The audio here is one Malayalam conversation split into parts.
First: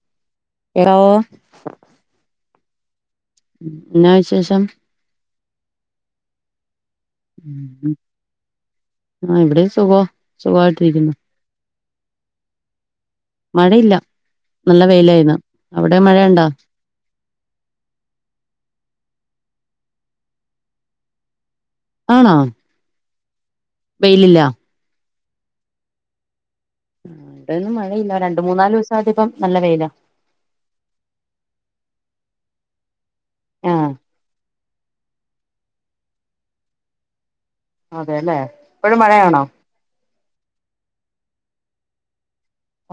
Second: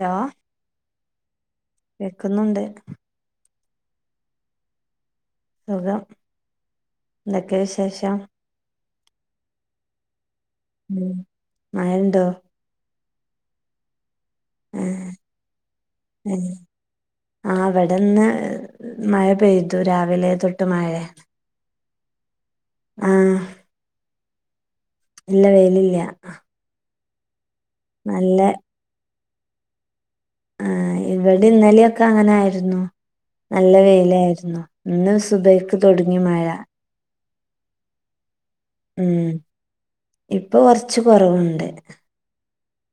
ഹലോ ഹെലോ കേക്കുന്നുണ്ട് എന്നാ വിശേഷം സുഖം എന്തൊക്കെ ഉം വിശേഷം ആഹ് ഇവിടേം സുഖം ഉം മഴണ്ടോ മഴയില്ല നല്ല എഹ് വെയിലാ ഇന്ന് അവിടെ മഴയുണ്ടോ എഹ് ആഹ് ഇവിടെന്ന് മഴ പെയ്തു രാവിലെ തൊട്ട് മഴയാ ആണോ ആഹ് വെയിലില്ല ഇല്ല വെയിലില്ല ഇവിടെന്നും മഴയില്ല നല്ല രണ്ട് മൂന്നാല് ദിവസം ആയിട്ട് ഇപ്പം നല്ല വെയില ആഹ് ഇവടിം ഇന്നലെയൊക്കെ അങ്ങനൊയിരുന്നു ആ നല്ല വെയിലായിരുന്നു ഇന്ന് സുബയ്ക്ക് തൊടങ്ങി മഴ അതേലെ ഇപ്പഴും ഉം മഴയാണോ ഇപ്പൊ കൊറച്ച് കൊറവുണ്ട്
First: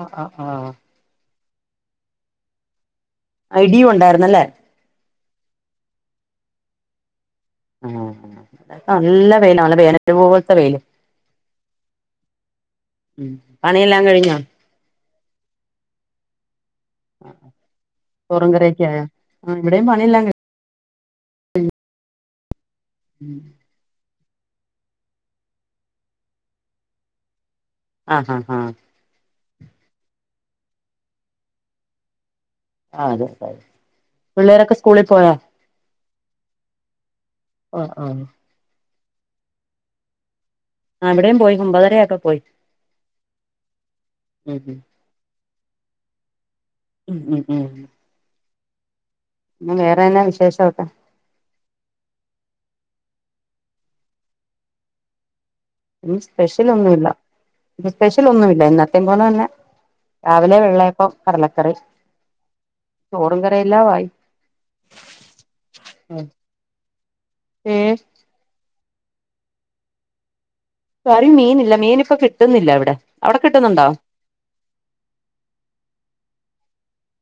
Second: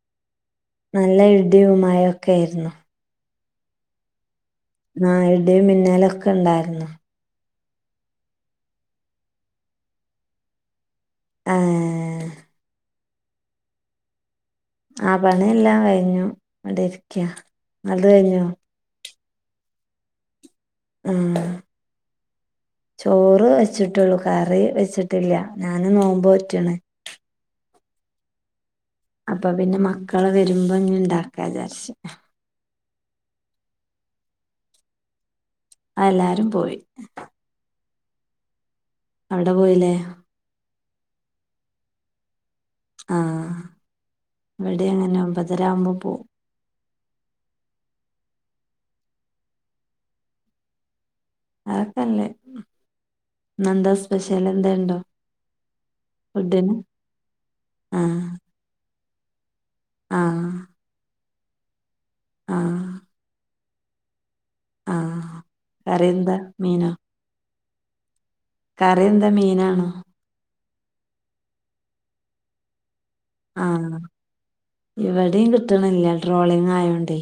അഹ് ആഹ് ആഹ് നല്ല ഇടിയും മയഒക്കെയായിരുന്നു ഇടിയും ഉണ്ടായിരുന്നല്ലേ ആഹ് ഇടിയും മിന്നാലൊക്കെണ്ടായിരുന്നു ആഹ് ആഹ് പ്പ നല്ല വെയില നല്ല വേനല് പോലൊത്തെ വെയില് ആഹ് ഏഹ് ഉം പണിയെല്ലാം കഴിഞ്ഞോ ആഹ് പണിയെല്ലാം കഴിഞ്ഞു ഇവിടെ ഇരിക്ക ഇങ്ങളത് കഴിഞ്ഞോ യാ യാ ആഹ് ഇവിടെയും പണിയെല്ലാം കഴി ആഹ് ചോറ് വെച്ചിട്ടൊള്ളൂ കറി വെച്ചിട്ടില്ല ഞാന് നോമ്പോറ്റ്ണ് ആഹ് ആഹ് ആഹ് അപ്പൊ പിന്നെ മക്കള് വരുമ്പോ ഇഞ് ഇണ്ടാക്കാ വിചാരിച്ച് ആഹ് അത്ട്ടാമതി പിള്ളേരൊക്കെ സ്കൂളിൽ പോയോ ആഹ് എല്ലാരും പോയി ഓഹ് ആഹ് അവടെ പോയില്ലേ ആഹ് ഇവിടേം പോയി ഒമ്പതര ആയപ്പോ പോയി ആഹ് ഉം ഇവിടെ അങ്ങനെ ഒമ്പതരാകുമ്പോ പോവും ഉം ഉം ഉം പിന്നെ വേറെന്നാ വിശേഷോക്കെ അതൊക്ക അല്ലെ ഇന്നന്താസ്പെഷ്യൽ എന്താലുണ്ടോ? ഇന്ന് സ്പെഷ്യൽ ഒന്നുലാ. ഇന്ന് സ്പെഷ്യൽ ആഹ് ഒന്നും ഇല്ല. എന്നത്തേ പോലെ തന്നെ. ആഹ് രാവിലെ വെള്ളയപ്പം കടലക്കറി. ആഹ് ചോറും കറി എല്ലാം ആയി. ആഹ്‌, കറിന്താ മീനോ? ഏഹ്‌ കറി എന്താ മീനാണോ? കറി മീനില്ല. മീനി ഇപ്പൊ കിട്ടുന്നില്ല ഇ വിടെ. ആഹ്‌, ഇവിടെയും കിട്ടണില്ല. ട്രോളിങ്ങ് ആയോണ്ട്.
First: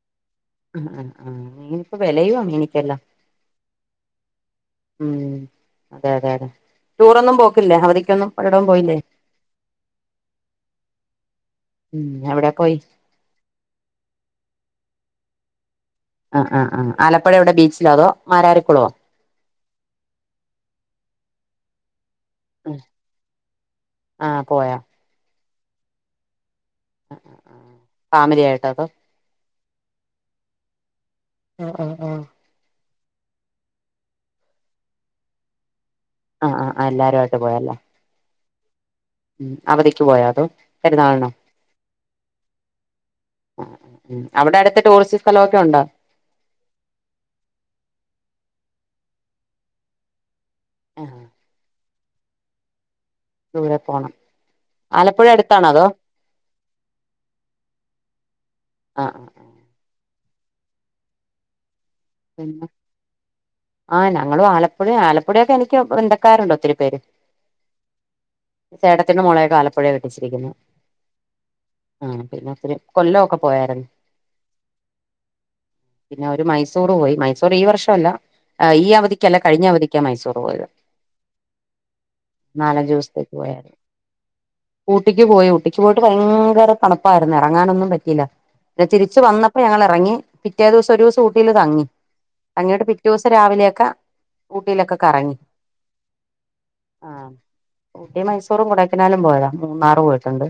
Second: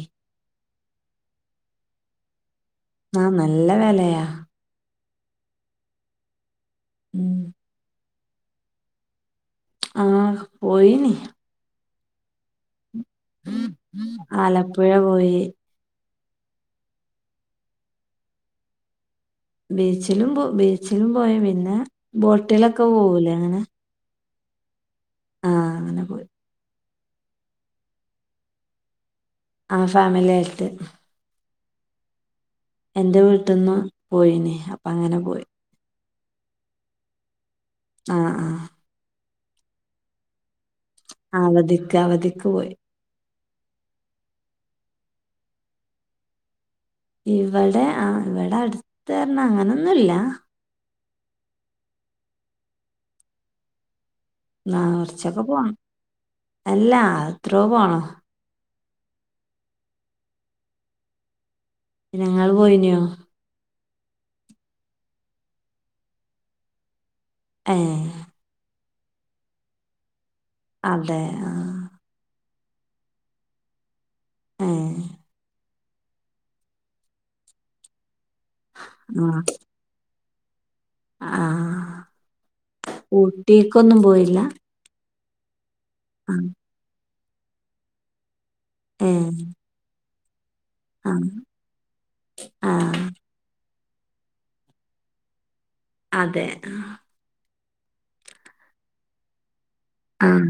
ആഹ്‌, ആഹ്‌, ആഹ്‌ മീനി ഇപ്പോ വിലയു വാ മീനിക്ക് എല്ലാം. ആഹ്‌, നല്ല വലയാ. ഉം, അതെ, അതെ, അതെ ഉം ടൂറൊന്നും പോക്കില്ലേ? അവധിക്കൊന്നും എവിടം പോയില്ലേ. ആഹ്‌ പോയിന. ഉം, എവിടെ പോയി. ആലപ്പുഴ പോയി. ആഹ്‌, ആഹ്‌. ആഹ്‌ ആലപ്പുഴ എവിടെ ബീച്ചിലോ? അതോ മാര രിക്കുളവോ? ബീച്ചിലും പോ ബീച്ചിലും പോയ. പിന്നെ ബോട്ടിലൊക്കെ പോവൂലേ അങ്ങനെ ആഹ്‌, പോയാ. ആഹ്‌, അങ്ങനെ പോയി. ആഹ്, ആഹ്, ആഹ് ഫാമിലി ആയിട്ടോ? അതോ. ആഹ്‌, ഫാമിലി ആയിട്ട്. ആഹ്‌, ആഹ്‌, ആഹ്‌ എന്റെ വീട്ടിൽന്ന് പോയിനേ. അപ്പ അങ്ങനെ പോയി. ആഹ്‌, ആഹ്‌, ആഹ്‌, എല്ലരു ആയിട്ട് പോയ ല്ലേ? ആഹ്‌, ആഹ്‌ ഉം, അവധിക്ക് പോയാതോ. അവധിക്ക്, അവധിക്ക് പോയി. ആഹ്‌, ആഹ് അവിടെ അടുത്ത ടൂറിസ്റ്റ് സ്ഥലമൊക്കെ ഉണ്ടോ? ഇവിടെ, ആഹ്‌, ഇവിടെ അടുത്ത് ന്ന അങ്ങനൊന്നും ല്ല. ആഹ്‌ ദൂരെ പോണം. എന്നാ ആലപ്പുഴ കുറച്ചൊക്കെ അടുത്താണോ പോണം അതോ അല്ല എത്രയ പോണോ. ആഹ്‌ ആഹ്‌, ആഹ് നിങ്ങള് പോയിനോ? ആഹ്‌, ഞങ്ങള് ആലപ്പുഴ ആലപ്പുഴയൊക്കെ എനിക്ക് ബന്ദക്കാരുണ്ട്ഒത്തിരി പേര്. ആഹ്‌ ചേട്ടത്തിന്റെ മോളെയൊക്കെ ആലപ്പുഴ കെട്ടിച്ചിരിക്കുന്ന. അതെ, ആഹ്‌ ആഹ്‌, പിന്നെ, ഒത്തിരി കൊല്ലം ഒക്കെ പോയാരുന്നു. ആഹ്‌ പിന്നെ, ഒരു മൈസൂർ പോയി. മൈസൂർ ഈ, വർഷമല്ല ഈ, ആ അവധിക്കല്ല കഴിഞ്ഞ അവധിക്ക്. ഒക്കെ മൈസൂർ പോയത് ആ നാലഞ്ച് ദിവസത്തേക്ക് പോയ. ഊട്ടിക്കൊന്നും പോയില്ല ഊട്ടിക്ക് പോയി. ഊട്ടിക്ക് പോയിട്ട് ആ ഭയങ്കര തണുപ്പായിരുന്നു. ഇറങ്ങാനൊന്നും പറ്റില്ല. പിന്നെ, ഏ തിരിച്ചു വന്നപ്പോ ഞങ്ങൾ ഇറങ്ങി. പിറ്റേ ദിവസം ഒരു, ആ ദിവസം ഊട്ടിൽ തങ്ങി. തങ്ങിയിട്ട് ആ പിറ്റേ, ദിവസം രാവിലെയൊക്ക ഊട്ടിയിലൊക്കെ കറങ്ങി. അതെ, ആഹ് ആഹ് ഊട്ടി മൈസൂറും കൊഡൈക്കനാലും പോയോ മൂന്നാറ് പോയിട്ടുണ്ട് ആഹ്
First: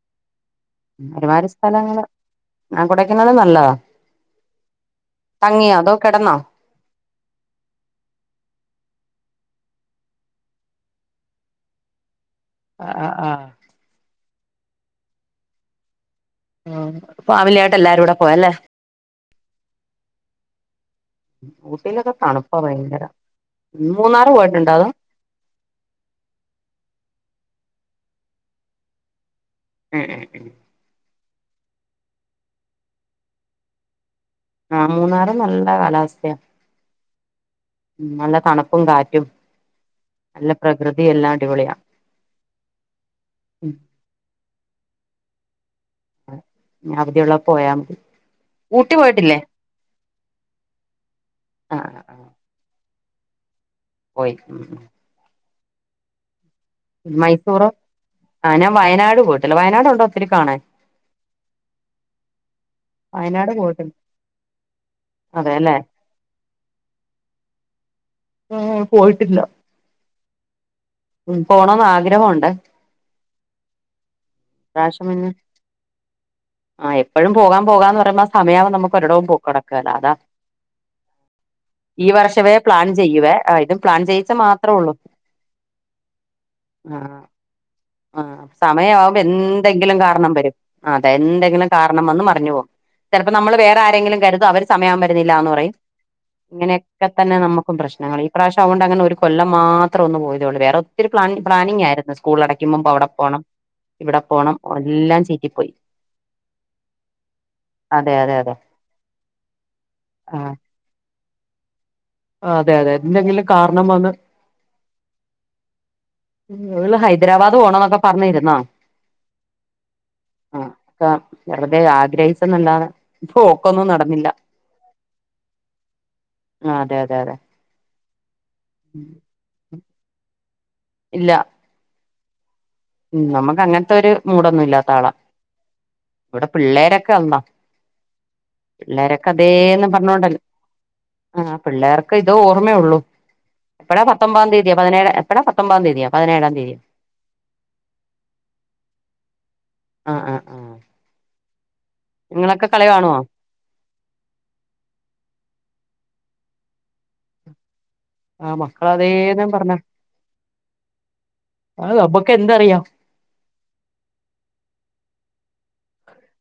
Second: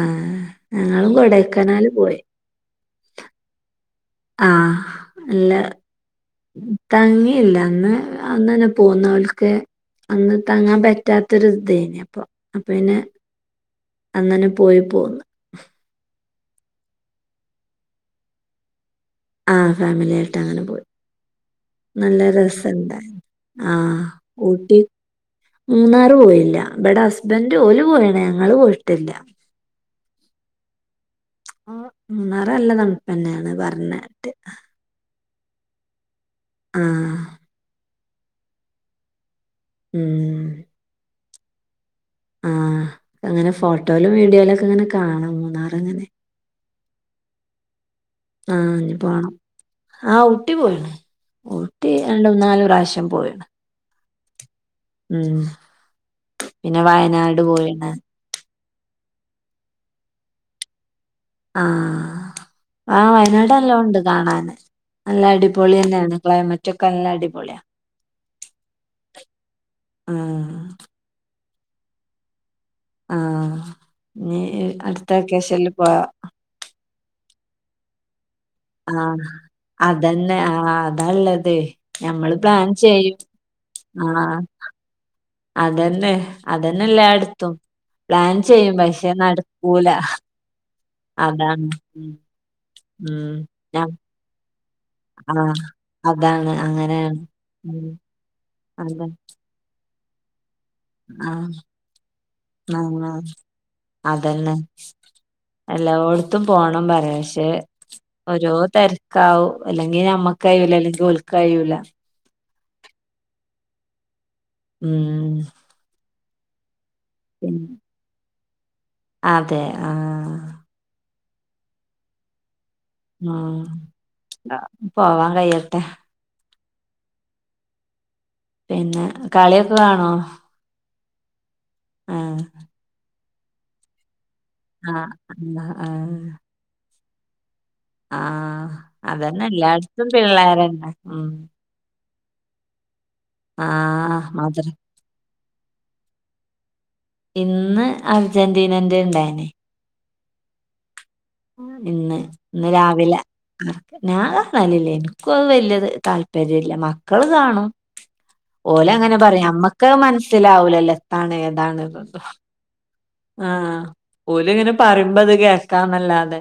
ആഹ് ഞങ്ങളും ഒരുമാതിരി കൊടൈക്കനാല് സ്ഥലങ്ങള് പോയി ആഹ് കൊടൈക്കന്നാലും നല്ലതാ ആഹ് നല്ല തങ്ങിയോ അതോ കിടന്നോ തങ്ങിയില്ല അന്ന് അന്നന്നെ പോന്നാൾക്ക് അന്ന് തങ്ങാൻ പറ്റാത്തൊരു ഇതേനപ്പൊ അപ്പ പിന്നെ ആഹ് ആഹ് അന്നന്നെ പോയി പോന്നു ആഹ് ഫാമിലി ആയിട്ട് എല്ലാരും കൂടെ പോയല്ലേ ആ ഫാമിലി ആയിട്ട് അങ്ങനെ പോയി ഊട്ടിയിലൊക്കെ നല്ല തണുപ്പാ ഭയങ്കര രസുണ്ടാര്ന്ന് ആഹ് മൂന്നാറ് പോയിട്ടുണ്ടോ ഊട്ടി അതോ മൂന്നാറ് പോയില്ല ഇവിടെ ഹസ്ബൻറ് ഓലി പോയാണ് ഞങ്ങള് പോയിട്ടില്ല. ഏഹ് ആ മൂന്നാറ നല്ല തണുപ്പന്നെയാണ് പറഞ്ഞട്ട് ആഹ് മൂന്നാറ് നല്ല കാലാവസ്ഥയ ആഹ് ഉം നല്ല തണുപ്പും കാറ്റും ഉം നല്ല പ്രകൃതി എല്ലാം അടിപൊളിയാ ആഹ് അങ്ങനെ ഉം ഫോട്ടോയിലും, വീഡിയോയിലും ഒക്കെ അങ്ങനെ കാണാം, മൂന്നാർ അങ്ങനെ അവധിയുള്ള പോയാൽ മതി. ആഹ് ഊട്ടി ഇഞ്ഞി പോണം. പോയിട്ടില്ലേ ആഹ് ഊട്ടി പോയിണ്, ഊട്ടി ആഹ് രണ്ട് മൂനാല് പ്രാവശ്യം പോയണ്. പോയ്ക്ക് ഉം ഉം പിന്നെ വയനാട് മൈസൂർ, പോയിണ് ആ ഞാൻ വയനാട് പോയിട്ടില്ല. വയനാട് ഉണ്ടോ ഒത്തിരി കാണൻ? ആഹ് ആഹ് വയനാട് എല്ലാം പോയിട്ടുണ്ട് ഉണ്ട് കാണാന് നല്ല അതെല്ലേ അടിപൊളി തന്നെയാണ്, ക്ലൈമ റ്റ് ക്ക് നല്ലടിപോളിയാ ഏ പോയിട്ടില്ല. ആഹ് ഉം പോണന്ന്, ആഗ്രഹം ഉണ്ടെ ആഹ് ഇനീ അടുത്ത വെക്കേഷനില് പോകാ ആഹ് എപ്പോഴും പോകാം പോകാന്ന് പറയുമ്പോ ആ സമയം നമുക്ക് ഒരിടവും ആഹ് പൊക്ക് നടക്കില്ല അതാ അതന്നെ ആഹ് അതാള്ളതേ ഈ ഞമ്മള് വർഷമേ പ്ലാൻ ചെയ്യും ചെയ്യുവേ ആ ഇതും പ്ലാൻ ചെയ്യിച്ചൽ ആഹ് മാത്രമേ ഉള്ളൂ. അതന്നെ അതന്നെ എല്ലാടുത്തും. ആഹ് സമയാവുമ്പോ എന്തെങ്കിലും കാരണം വരും. അതെ അതാണ്. എന്തെങ്കിലും കാരണം ഉം വന്ന് മറിഞ്ഞു പോകും, ചിലപ്പോ ഉം. നമ്മള് ഞ വേറെ ആരെങ്കിലും കരുതും അവര് സമയം ആവുമ്പം വരുന്നില്ല എന്ന് ആഹ് പറയും, അതാണ് ഇങ്ങനെയൊക്കെ അങ്ങനെയാണ്. തന്നെ നമുക്കും ഉം പ്രശ്നങ്ങൾ, ഈ പ്രാവശ്യം അതൊണ്ട് അങ്ങനെ അതെ ഒരു കൊല്ലം മാത്രം ഒന്ന് പോയതുള്ളു വേറെ ഒത്തിരി ആഹ് പ്ലാനിംഗ് ആയിരുന്നു. സ്കൂൾ അടക്ക് ആഹ് അതന്നെ എല്ലാം ചീറ്റിപ്പോയി എല്ലായിടത്തും പോണം പറയാ പക്ഷെ അതെ അതെ ഓരോ അതെ തിരക്കാവും. അല്ലെങ്കി നമ്മക്ക് ആഹ് കഴൂല, അല്ലെങ്കിൽ ഓൾക്ക് കഴൂല. അതെ, അതെ എന്തെങ്കിലും കാരണം വന്ന് ഉം ഓള് ഹൈദരാബാദ് പിന്നെ പോണന്നൊക്കെ പറഞ്ഞിരുന്നതാ അതെ ആ ഹ് ആഹ് ഒക്ക വെറുതെ ആഗ്രഹിച്ചെന്നല്ലാതെ പോക്കൊന്നും നടന്നില്ല ഉം പോവാൻ കഴിയട്ടെ ആഹ് അതെ അതെ അതെ പിന്നെ കളിയൊക്കെ കാണോ ഇല്ല ആഹ് ഉം നമക്ക് അങ്ങനത്തെ ഒരു മൂടൊന്നുല്ല ആഹ് അഹ് ആഹ് പിള്ളേരൊക്കെ വന്നൊ ആഹ് അതന്നെ അതേന്ന് എല്ലായിടത്തും പറഞ്ഞോണ്ടല്ലേ പിള്ളേരന്നെ ഉം ആഹ് പിള്ളേർക്ക് ഇത് ഓർമ്മയൊള്ളു എപ്പഴാ ആഹ് പത്തൊമ്പാം മദ്ര തീയതിയോ പതിനേഴ് എപ്പൊഴാ പത്തൊമ്പതാ തീയതിയോ പതിനേഴാം തീയതിയോ?. ഇന്ന് അർജന്റീനന്റെ ഇണ്ടായിനി ആഹ് ആഹ് ആഹ് ഇന്ന് നിങ്ങളൊക്കെ ഇന്ന് കളി കാണുവോ രാവിലെ ഞാൻ കാണലില്ല ഇനിക്ക് വലിയ താല്പര്യം ഇല്ല. മക്കള് കാണും. ആഹ് ഓലെ മക്കള് അങ്ങനെ പറയും അതേന്നും പറഞ്ഞ നമ്മക്ക് മനസ്സിലാവൂലല്ലോ എത്താണ് ഏതാണ് അഹ് നമുക്ക് എന്തറിയാം?. ആഹ് ഓല് ഇങ്ങനെ പറയുമ്പോ അത് കേൾക്കാന്നല്ലാതെ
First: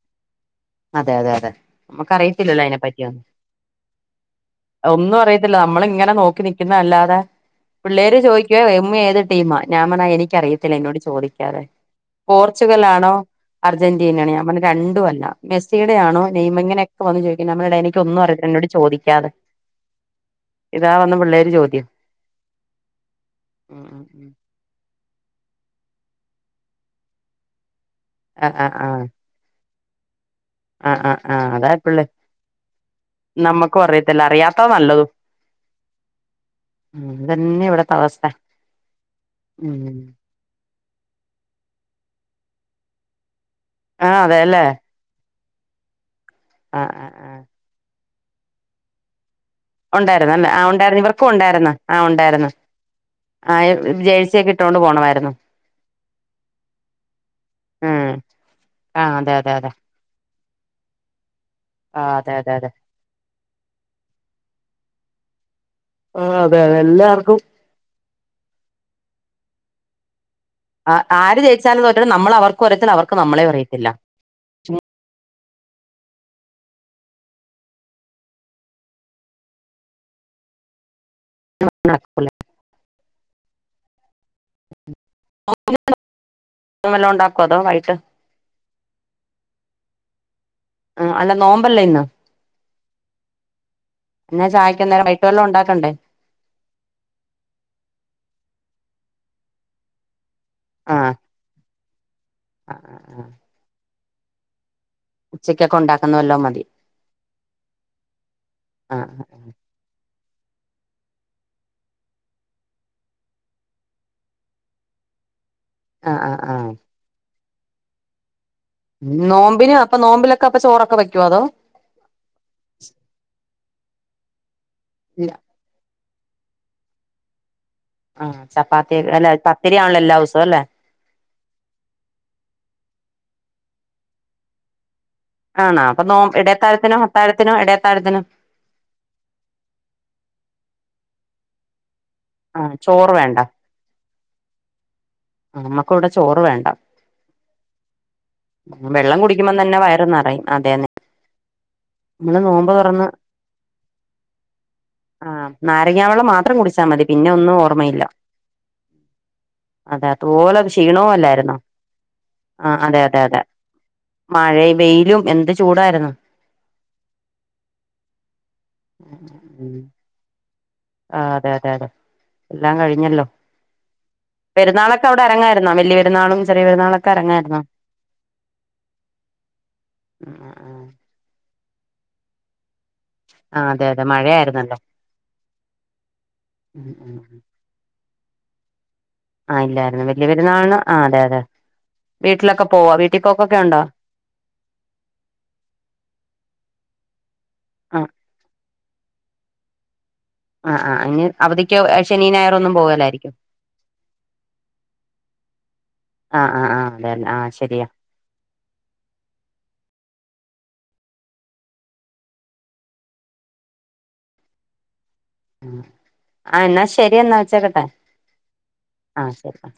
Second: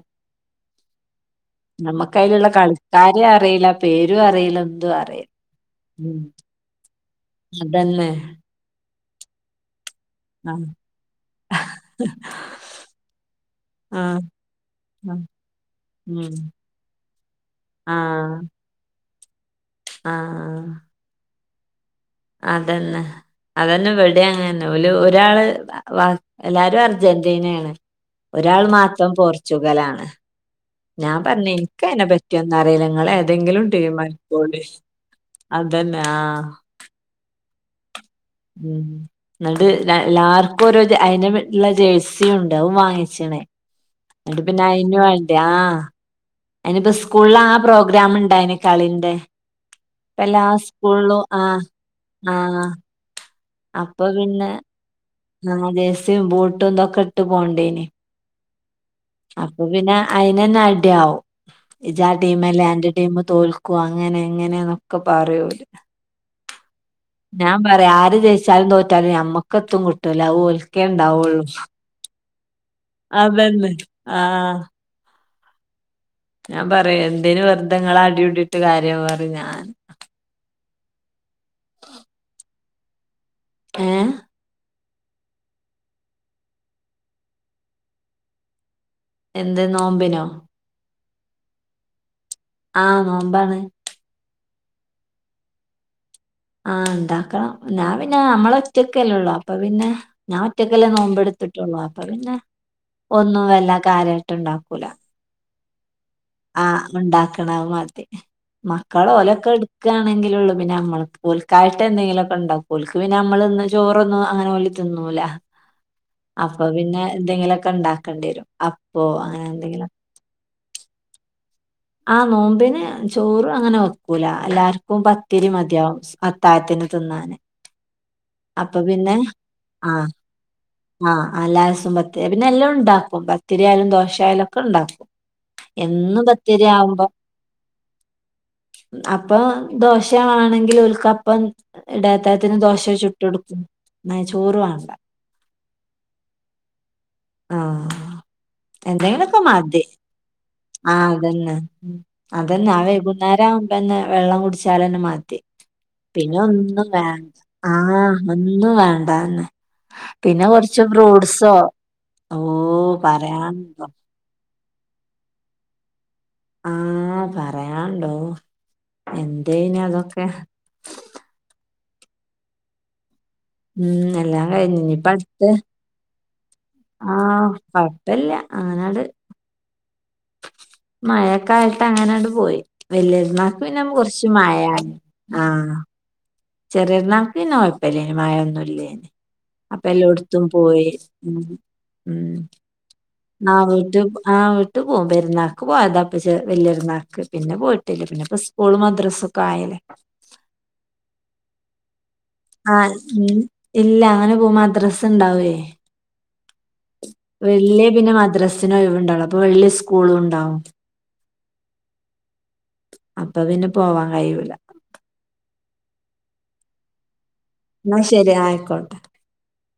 അതെ അതെ അതെ നമ്മക്ക് അയിലുള്ള നമുക്കറിയത്തില്ലല്ലോ കളിക്കാരെ അയിനെപറ്റിയൊന്നും അറിയില്ല പേരും അറിയില്ല എന്തും അറിയില്ല ഒന്നുഅറിയത്തില്ല നമ്മളിങ്ങനെ ഉം നോക്കി നി പിന്നല്ലാതെ അതന്നെ പിള്ളേര് ചോയിക്കുവാ ഉമ്മി ഏത് ടീമാ ഞാപറഞ്ഞു അയിന് ആഹ് ഇക്കറിയത്തില്ല ഇന്നോട് ചോദിക്കാതെ പോർച്ചുഗല്ലാണോ അർജന്റീനേണോ ആഹ് ഞാപറഞ്ഞു രണ്ടുവല്ല മെസ്സിയുടെയാണോ ഉം നെയ്മ് ഇങ്ങനെയൊക്കെ വന്ന് ചോയിക്കും ഞാപറയും ആഹ് എനിക്കൊന്നുറിയത്തില്ല ഇന്നോട് ചോദിക്കാതെ ആഹ് ഇതാവന്ന് പിള്ളേര് ചോദ്യം അതന്നെ ഉം അതന്നെ ഇവ ഉം ടെ ഉം അങ്ങനന്നെ ഓല് ഒരാള് എല്ലാരും അർജന്റീനേണ് ആഹ് ഒരാൾ ആഹ് ആഹ് മാത്രം പോർച്ചുഗല്ലാണ് ആഹ് ഞാൻ ആഹ് പറഞ്ഞു ആഹ് അതാ പിള്ളേ ഇനിക്കയിനെ പറ്റിയൊന്നും അറില്ല ങ്ങളേതെങ്കിലും നമ്മക്കും അറിയത്തില്ല ടീമായിക്കോണ്ടിം അറിയാത്തതാ നല്ലതും അതന്നെ ആഹ് ഉം ഇതന്നെ ഇവടത്തവസ്ഥ ഉം ന്നട്ട് എല്ലാർക്കും ഇപ്പൊരു അയിനുള്ളൊരു ജേഴ്സിണ്ട് അത് വാങ്ങിച്ച്ണെ ആഹ് ഇങ്‌ട്ട് പിന്നെ അതെല്ലേ അയിന് ആഹ് അയിനിപ്പൊ ആഹ് ആഹ് ആഹ് സ്കൂളിലാ പ്രോഗ്രാമിണ്ടായിന്ന് കളിന്റെ ഇപ്പല്ലാ ഉണ്ടായിരുന്നല്ലേ ആഹ് ഉണ്ടായിരുന്നു സ്കൂളിലും ഇവർക്കും ആഹ് ഉണ്ടായിരുന്നു ഉണ്ടായിരുന്നു ആഹ് ആഹ് അപ്പൊ പിന്നെ ജേഴ്സിയൊക്കെ ഇട്ടോണ്ട് പോണമായിരുന്നു ആഹ് ജെഴ്സിയും ബൂട്ടും ഇതൊക്കെ ഇട്ട് പോണ്ടിനി ഉം ആഹ് അതെ അതെ അപ്പൊ അതെ പിന്നെ അയിനന്നെ അടിയാവും ഇജ്ജ് ആ ആഹ് അതെ അതെ ടീമല്ലേ അതെ അന്റെ ടീമ് തോൽക്കും അങ്ങനെ ഇങ്ങനെന്നൊക്കെ പറയും ഓല് ആഹ് അതെയതെ എല്ലാർക്കും പറയും ആര് ജയിച്ചാലും തോറ്റാലും ഞമ്മക്ക് എത്തും കിട്ടൂല അത് ഓല് ആഹ് ആര് ജയിച്ചാലും തോറ്റാലും നമ്മൾ അവർ അതന്നെ ആഹ് ഞാൻ പറയും എന്തിന് വെറുതങ്ങള് അടികുടീട്ട് കാര്യം പറിം ഞാൻ [inaudible] ഏഹ് [inaudible] വല്ലോണ്ടാക്കോ അതൊ വൈട്ട് എന്ത് നോമ്പിനോ ആഹ് അല്ല നോമ്പല്ലേന്ന് ആഹ് നോമ്പാണ് ന്നാ ചായ്ക്കന്നേരം വൈകിട്ട് വല്ലോം ഉണ്ടാക്കണ്ടേ ആഹ് ഇണ്ടാക്കണം ഞാൻ പിന്നെ ഞമ്മളൊറ്റക്കല്ലൊള്ളു അപ്പൊ പിന്നെ ഞാനൊറ്റക്കല്ലേ ആഹ് നോമ്പെടുത്തിട്ടൊള്ളൂ അപ്പൊ പിന്നെ ഒന്നും വല്ലാ കാര്യായിട്ട്ണ്ടാക്കൂല ഉച്ചക്കൊക്കെ ഉണ്ടാക്കുന്ന വല്ലോം മതി ആഹ് ഉണ്ടാക്കണമതി ആഹ് മക്കളോലൊക്കെ എടു ക്കാണെങ്കിലൊള്ളു പിന്നെ നമ്മൾക്ക് ഓൽക്കായിട്ട് എന്തേലൊക്കെ ഉണ്ടാക്കും ഓൽക്ക്‌ പിന്നെ നമ്മളെ ചോറൊന്നും അങ്ങനെ ഓൽ തിന്നൂല ആഹ് ആഹ് അപ്പൊ ആഹ് പിന്നെ എന്തെങ്കിലൊക്കെണ്ടാക്കണ്ടേരും അപ് ഉം നോമ്പിനപ്പൊ നോമ്പിലൊക്കപ്പൊ ചോറൊക്കെ വെക്കോ അതോ ആഹ് നോമ്പിന് ചോറങ്ങനെ വെക്കൂല എല്ലാർക്കും ഇല്ല പത്തിരി മതിയാവും അത്തായതിനു തിന്നാന് ആഹ് അപ്പൊ ചപ്പാത്തി പിന്നെ അല്ല പത്തിരിയാണല്ലോ ആഹ് എല്ലാവുസം അല്ലേ ആഹ് എല്ലാസവും പത്തിരി പിന്നെ എല്ലൂണ്ടാക്കും പത്തിരിയായാലും ദോശായാലും ഒക്കെ ഉണ്ടാക്കും ആഹ് ന്നപ്പൊ നോ എന്നും പത്തിരി ഇടയത്താഴത്തിനും ആവുമ്പോ അത്താഴത്തിനും ഇടയത്താഴത്തിനും അപ്പൊ ദോശവാണെങ്കിലോൽകപ്പം ഇടയത്താ ത്തിന് ആഹ് ദോശ ചോറ് വേണ്ട ചുട്ടൊടുക്കും ന്നചോറ് വാണ്ട ആമ്മക്കിവടെ ചോറ് വേണ്ട ആഹ് വെള്ളം എന്തേലൊക്കെ കുടിക്കുമ്പം തന്നെ മതി വയറ് നിറയും അതേന്നെ ആഹ് അതന്നെ നമ്മള് അതന്നെ നോമ്പ് ആ തുറന്ന് വൈകുന്നേരാവുമ്പന്നെ വെള്ളം കുടിച്ചാലന്നെ മതി ആഹ് നാരങ്ങാവെള്ളം പിന്നൊ മാത്രം കുടിച്ചാൽ ന്നും വേ മതി പിന്നെ ഒന്നും ഓർമ്മയില്ല ആഹ് ഒന്നും വേണ്ടന്നെ അതെ പിന്നെ അതുപോലെ കൊർച്ച് ക്ഷീണവും ഫ്രൂഡ്സോ അല്ലായിരുന്നോ ഓഹ് പറയാൻണ്ടോ മയെ വെയിലും എന്ത് ചൂടാര്ന്നു ആഹ് പറയാണ്ടോ ഉം എന്തേന് അതൊക്കെ. ആഹ് അതെ അതെ അതെ എല്ലാം കഴിഞ്ഞല്ലോ. ഉം എല്ലാം കഴിഞ്ഞ് പെരുന്നാളൊക്കെ ഇനിപ്പ അവടെ അടുത്ത് അരങ്ങായ്ര്ന്നോ വല്യ പെരുന്നാളും ചെറിയ പെരുന്നാളൊക് ആഹ് കൊഴപ്പെല്ല അങ്ങനട് ഉം ആഹ് ആഹ് മഴക്കായിട്ട് അങ്ങനെണ്ട് പോയി വെല്ല്യര്ന്നാക്ക് ആഹ് പിന്നെ അതെ അതെ കൊർച്ച് മഴയായിരുന്നല്ലോ മയർന്നു ആഹ് ഉം ഉം ചെറിയെര്ന്നാക്ക് പിന്നെ കൊഴപ്പല്ലെയ്നു മഴൊന്നുല്ലേയ്ന്. ആഹ് അപ്പ ഇല്ലായിരുന്നു വലിയ എല്ലോട്ത്തും പെരുന്നാളിന് പോയി ആഹ് അതെ ഉം അതെ ഉം വീട്ടിലൊക്കെ പോവോ വീട്ടിൽ പോക്കൊക്കെ ഉണ്ടോ ന്നാവുറ്റും ആഹ് ഉ ട്ട് പോഉം പെരുന്നാക്ക് പോയത പ ചെ വെല്ല്യര്ന്നാക്ക് പിന്നെ പോയിട്ടില്ല ആഹ് പിന്നെപൊ ഉസ്കൂള് മദ്രസൊക്കായെലെ. ആഹ് ആഹ് അയിന് അവധിക്ക് ശേനിം ഞായറോന്നും ആഹ് പോവലായിരിക്കും. ഉം ഇല്ല അങ്ങനെ പോകും മദ്രസ ഇണ്ടാവേ ആഹ് ആഹ് ആഹ് വെള്ളി പിന്നെ മദ്രാസിനോഴിവ്ണ്ടാവൊള്ളൂ അപ്പൊ വെള്ളി ഉസ്കൂളുംണ്ടാവും. അപ്പൊ പിന്നെ പോവാൻ കഴിയുല ആഹ് എന്നാ ശെരി എന്നാ വെച്ചേര് ഇന്നാ ശെരി ആഹ് അയ്ക്കോട്ടെ ആഹ് ശെരി ആഹ്